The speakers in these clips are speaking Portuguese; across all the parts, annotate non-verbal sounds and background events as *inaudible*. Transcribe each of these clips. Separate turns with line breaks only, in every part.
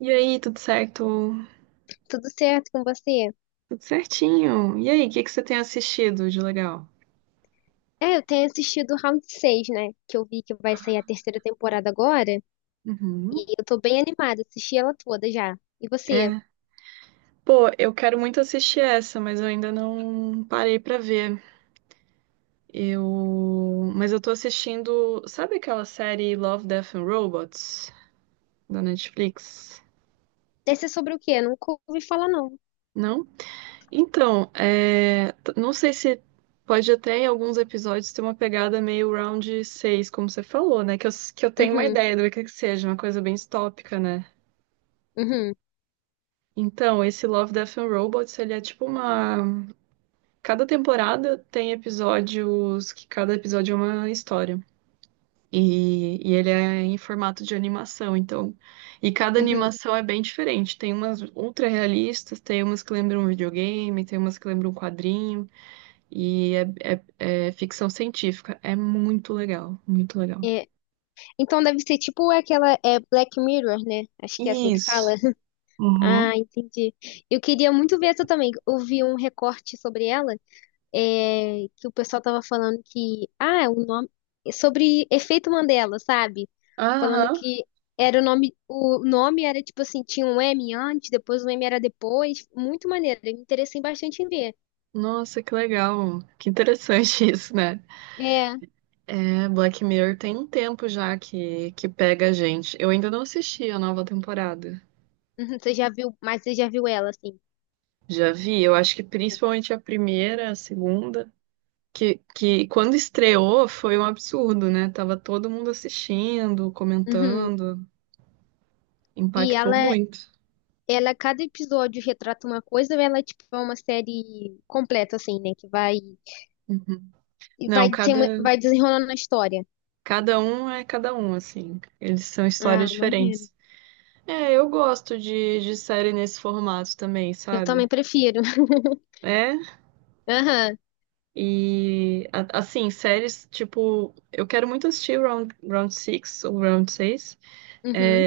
E aí, tudo certo?
Tudo certo com você?
Tudo certinho. E aí, o que que você tem assistido de legal?
Eu tenho assistido o Round 6, né? Que eu vi que vai sair a terceira temporada agora.
Uhum.
E eu tô bem animada, assisti ela toda já. E você?
É. Pô, eu quero muito assistir essa, mas eu ainda não parei pra ver. Eu, mas eu tô assistindo, sabe aquela série Love, Death and Robots da Netflix?
Deve ser sobre o quê? Eu nunca ouvi falar, não.
Não? Então, não sei se pode até em alguns episódios ter uma pegada meio round seis, como você falou, né? Que eu tenho uma
Uhum,
ideia do que seja, uma coisa bem distópica, né?
uhum,
Então, esse Love, Death and Robots, ele é tipo uma. Cada temporada tem episódios que cada episódio é uma história. E ele é em formato de animação, então. E cada
uhum.
animação é bem diferente. Tem umas ultra realistas, tem umas que lembram um videogame, tem umas que lembram um quadrinho. E é, é ficção científica. É muito legal, muito legal.
É, Então deve ser tipo aquela Black Mirror, né? Acho que é assim que fala.
Isso.
*laughs*
Uhum.
Ah, entendi. Eu queria muito ver essa também. Eu vi um recorte sobre ela que o pessoal tava falando que, ah, o nome sobre efeito Mandela, sabe? Falando
Aham.
que era o nome era tipo assim, tinha um M antes, depois o M era depois, muito maneiro, eu me interessei bastante em ver.
Nossa, que legal. Que interessante *laughs* isso, né?
É, *laughs*
É, Black Mirror tem um tempo já que pega a gente. Eu ainda não assisti a nova temporada.
uhum, você já viu, mas você já viu ela assim.
Já vi, eu acho que principalmente a primeira, a segunda, que quando estreou foi um absurdo, né? Tava todo mundo assistindo,
Uhum.
comentando,
E
impactou
ela
muito.
Ela, cada episódio retrata uma coisa, ela, tipo, é uma série completa, assim, né?
Uhum.
E
Não,
vai, tem, vai desenrolando a história.
cada um é cada um, assim. Eles são
Ah,
histórias
maneiro.
diferentes. É, eu gosto de série nesse formato também,
Eu também
sabe?
prefiro. *laughs*
É,
Aham.
E, assim, séries, tipo, eu quero muito assistir Round 6 ou Round seis
Uhum.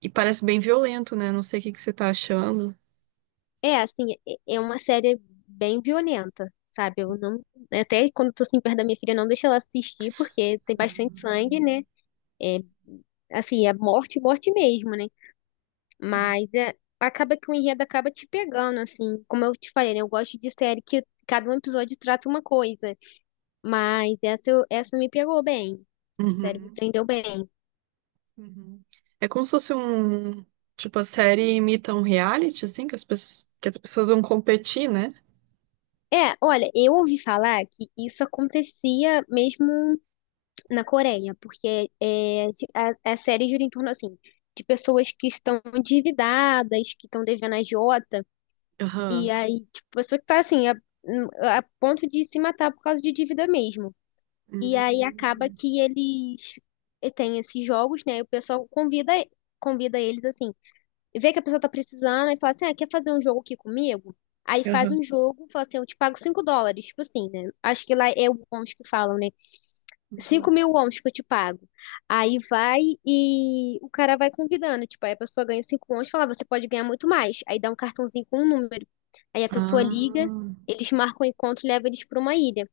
e parece bem violento, né? Não sei o que que você tá achando.
É, assim, é uma série bem violenta, sabe? Eu não, até quando tô assim, perto da minha filha, não deixo ela assistir, porque tem bastante sangue, né? É, assim, é morte, morte mesmo, né? Mas é, acaba que o enredo acaba te pegando, assim. Como eu te falei, né? Eu gosto de série que cada um episódio trata uma coisa. Mas essa, essa me pegou bem. Essa série me
Uhum,
prendeu bem.
uhum. É como se fosse um. Tipo, a série imita um reality, assim, que as, que as pessoas vão competir, né?
É, olha, eu ouvi falar que isso acontecia mesmo na Coreia, porque é, a série gira em torno, assim, de pessoas que estão endividadas, que estão devendo a agiota, e
Aham.
aí, tipo, pessoa que tá, assim, a ponto de se matar por causa de dívida mesmo. E aí acaba
Hum.
que eles têm esses jogos, né, e o pessoal convida, convida eles, assim, vê que a pessoa tá precisando e fala assim, ah, quer fazer um jogo aqui comigo? Aí faz
Aham.
um jogo, fala assim, eu te pago 5 dólares, tipo assim, né? Acho que lá é o bônus que falam, né? cinco
Uhum.
mil wons que eu te pago. Aí vai e o cara vai convidando. Tipo, aí a pessoa ganha 5 wons e fala, "Ah, você pode ganhar muito mais." Aí dá um cartãozinho com um número. Aí a pessoa
Ah,
liga, eles marcam o encontro e levam eles pra uma ilha.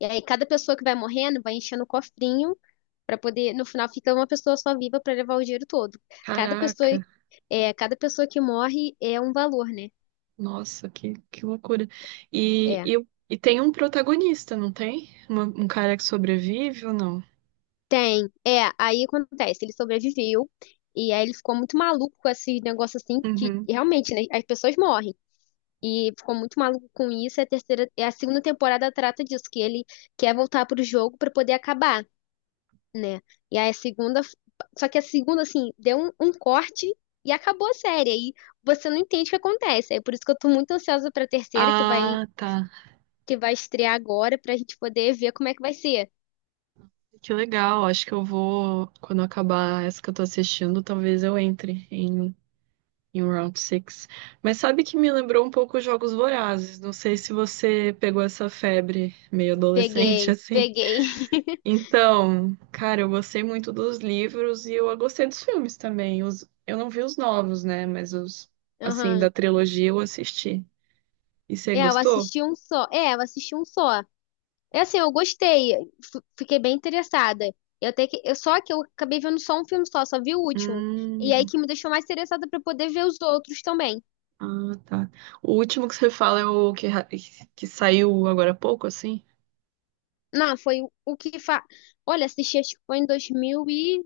E aí cada pessoa que vai morrendo vai enchendo o cofrinho pra poder. No final fica uma pessoa só viva pra levar o dinheiro todo. Cada pessoa,
caraca.
é, cada pessoa que morre é um valor, né?
Nossa, que loucura. E,
É.
e, e tem um protagonista, não tem? Um cara que sobrevive ou não?
Tem, é, aí acontece, ele sobreviveu, e aí ele ficou muito maluco com esses negócios assim, que
Uhum.
realmente, né, as pessoas morrem, e ficou muito maluco com isso, e a segunda temporada trata disso, que ele quer voltar pro jogo pra poder acabar, né, e aí a segunda, só que a segunda, assim, deu um corte e acabou a série, aí você não entende o que acontece, é por isso que eu tô muito ansiosa pra terceira,
Ah, tá.
que vai estrear agora, pra gente poder ver como é que vai ser.
Que legal. Acho que eu vou, quando eu acabar essa que eu tô assistindo, talvez em um Round six. Mas sabe que me lembrou um pouco os Jogos Vorazes. Não sei se você pegou essa febre meio adolescente, *laughs*
Peguei,
assim.
peguei.
Então, cara, eu gostei muito dos livros e eu gostei dos filmes também. Os, eu não vi os novos, né? Mas os,
*laughs*
assim,
Aham.
da trilogia eu assisti. E você
É, eu
gostou?
assisti um só. É, eu assisti um só. É assim, eu gostei. Fiquei bem interessada. Eu até que, eu, Só que eu acabei vendo só um filme só, só vi o último. E aí
Hum,
que me deixou mais interessada pra poder ver os outros também.
ah, tá. O último que você fala é o que, que saiu agora há pouco, assim?
Não, foi o que fa... Olha, assisti acho que foi em dois mil e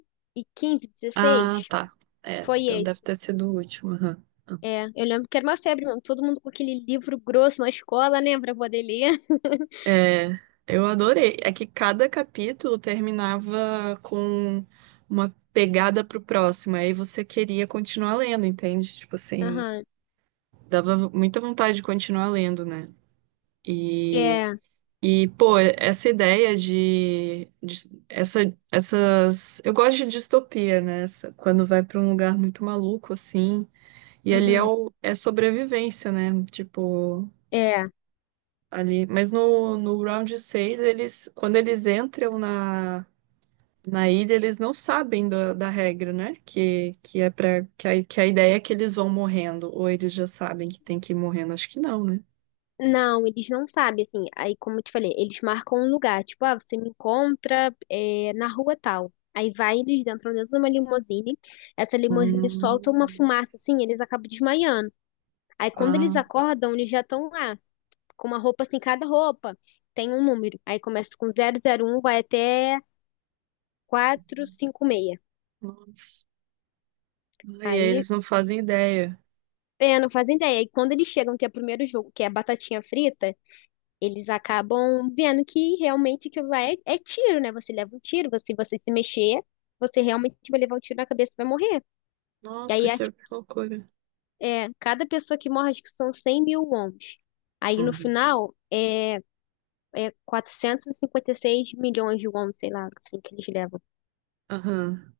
quinze
Ah,
2016.
tá. É,
Foi
então deve
esse.
ter sido o último. Aham.
É, eu lembro que era uma febre mesmo. Todo mundo com aquele livro grosso na escola, né? Pra poder ler. *laughs*
É, eu adorei. É que cada capítulo terminava com uma pegada pro próximo, aí você queria continuar lendo, entende? Tipo assim,
Aham.
dava muita vontade de continuar lendo, né? E,
É.
e pô, essa ideia essas. Eu gosto de distopia, né? Essa- quando vai pra um lugar muito maluco, assim. E ali
Uhum.
é sobrevivência, né? Tipo.
É.
Ali. Mas no round seis eles, quando eles entram na ilha, eles não sabem da regra, né? Que é para que que a ideia é que eles vão morrendo, ou eles já sabem que tem que ir morrendo. Acho que não, né?
Não, eles não sabem, assim. Aí, como eu te falei, eles marcam um lugar. Tipo, ah, você me encontra é, na rua tal. Aí vai, eles entram dentro de uma limusine. Essa limusine
Hum,
solta uma fumaça, assim, eles acabam desmaiando. Aí, quando eles
ah,
acordam, eles já estão lá, com uma roupa assim, cada roupa tem um número. Aí começa com 001, vai até 456.
nossa. Ah, e aí
Aí,
eles não fazem ideia.
é, não fazem ideia. Aí, quando eles chegam, que é o primeiro jogo, que é a batatinha frita, eles acabam vendo que realmente aquilo lá é tiro, né? Você leva um tiro, se você se mexer, você realmente vai levar um tiro na cabeça e vai morrer. E
Nossa,
aí
que
acho que
loucura.
é, cada pessoa que morre, acho que são 100 mil wons. Aí no
Uhum.
final é quatrocentos e cinquenta e seis milhões de wons, sei lá, assim que eles levam.
Aham.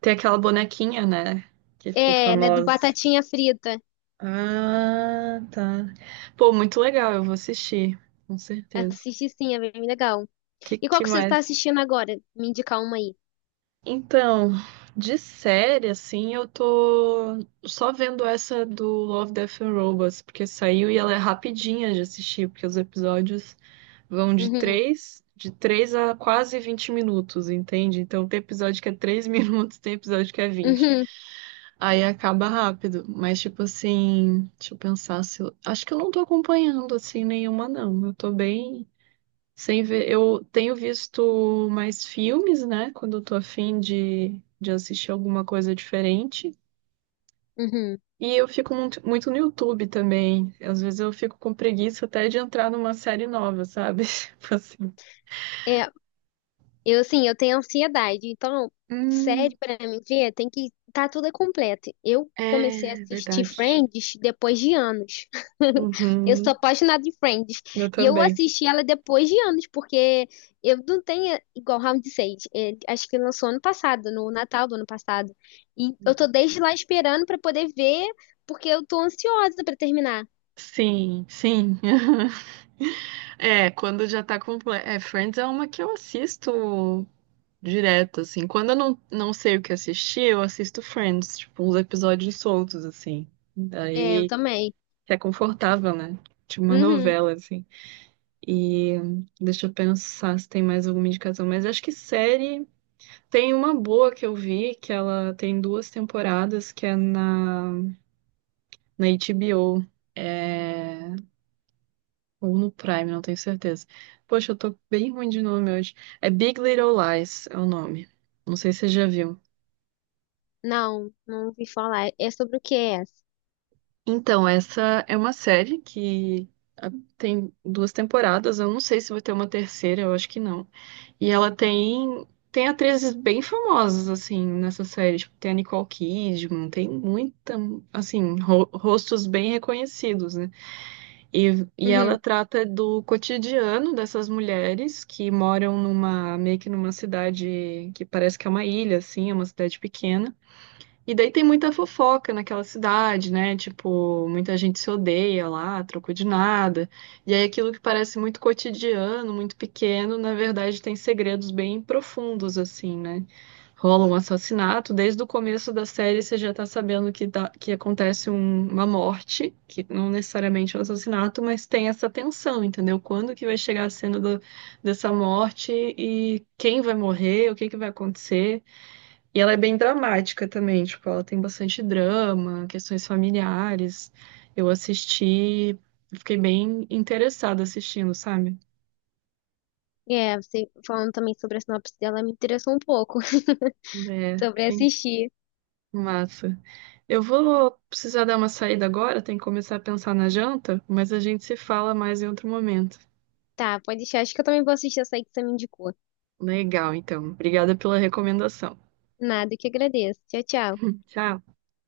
Tem aquela bonequinha, né? Que ficou
É, ela é do
famosa.
Batatinha Frita.
Ah, tá. Pô, muito legal, eu vou assistir, com certeza.
Assiste sim, é bem legal. E qual
Que
que você está
mais?
assistindo agora? Me indicar uma aí.
Então, de série, assim, eu tô só vendo essa do Love, Death and Robots, porque saiu e ela é rapidinha de assistir, porque os episódios vão
Uhum,
de três a quase 20 minutos, entende? Então tem episódio que é três *laughs* minutos, tem episódio que é vinte.
uhum,
Aí acaba rápido, mas tipo assim, deixa eu pensar se eu... Acho que eu não tô acompanhando assim nenhuma, não. Eu tô bem sem ver, eu tenho visto mais filmes, né? Quando eu tô afim de assistir alguma coisa diferente.
uhum.
E eu fico muito, muito no YouTube também. Às vezes eu fico com preguiça até de entrar numa série nova, sabe? *laughs* Tipo assim.
É, Eu, assim, eu tenho ansiedade, então,
Hum,
série pra mim ver, tem que tá tudo completo. Eu comecei a
é
assistir
verdade.
Friends depois de anos. *laughs* Eu sou
Uhum,
apaixonada de Friends.
eu
E eu
também.
assisti ela depois de anos, porque eu não tenho igual Round 6. Acho que lançou ano passado, no Natal do ano passado. E eu tô desde lá esperando pra poder ver, porque eu tô ansiosa pra terminar.
Sim, sim. *laughs* É, quando já tá completo. É, Friends é uma que eu assisto direto, assim. Quando eu não sei o que assistir, eu assisto Friends, tipo, uns episódios soltos, assim.
É, eu
Daí
também.
é confortável, né? Tipo uma
Uhum.
novela, assim. E deixa eu pensar se tem mais alguma indicação. Mas acho que série. Tem uma boa que eu vi, que ela tem duas temporadas, que é na HBO. É... Ou no Prime, não tenho certeza. Poxa, eu tô bem ruim de nome hoje. É Big Little Lies, é o nome. Não sei se você já viu.
Não, não ouvi falar. É sobre o que é essa?
Então, essa é uma série que ah, tem duas temporadas. Eu não sei se vai ter uma terceira, eu acho que não. E ela tem atrizes bem famosas assim nessa série, tipo, tem a Nicole Kidman, tem muita assim rostos bem reconhecidos, né? E ela
Uhum.
trata do cotidiano dessas mulheres que moram numa meio que numa cidade que parece que é uma ilha, assim, é uma cidade pequena. E daí tem muita fofoca naquela cidade, né? Tipo, muita gente se odeia lá, trocou de nada. E aí aquilo que parece muito cotidiano, muito pequeno, na verdade tem segredos bem profundos, assim, né? Rola um assassinato, desde o começo da série você já tá sabendo que acontece uma morte, que não necessariamente é um assassinato, mas tem essa tensão, entendeu? Quando que vai chegar a cena dessa morte e quem vai morrer, o que que vai acontecer. E ela é bem dramática também, tipo, ela tem bastante drama, questões familiares. Eu assisti, fiquei bem interessada assistindo, sabe?
É, você falando também sobre a sinopse dela me interessou um pouco *laughs*
É,
sobre
que
assistir.
massa. Eu vou precisar dar uma saída agora, tem que começar a pensar na janta, mas a gente se fala mais em outro momento.
Tá, pode deixar. Acho que eu também vou assistir essa aí que você me indicou.
Legal, então. Obrigada pela recomendação.
Nada, que agradeço. Tchau, tchau.
Tchau.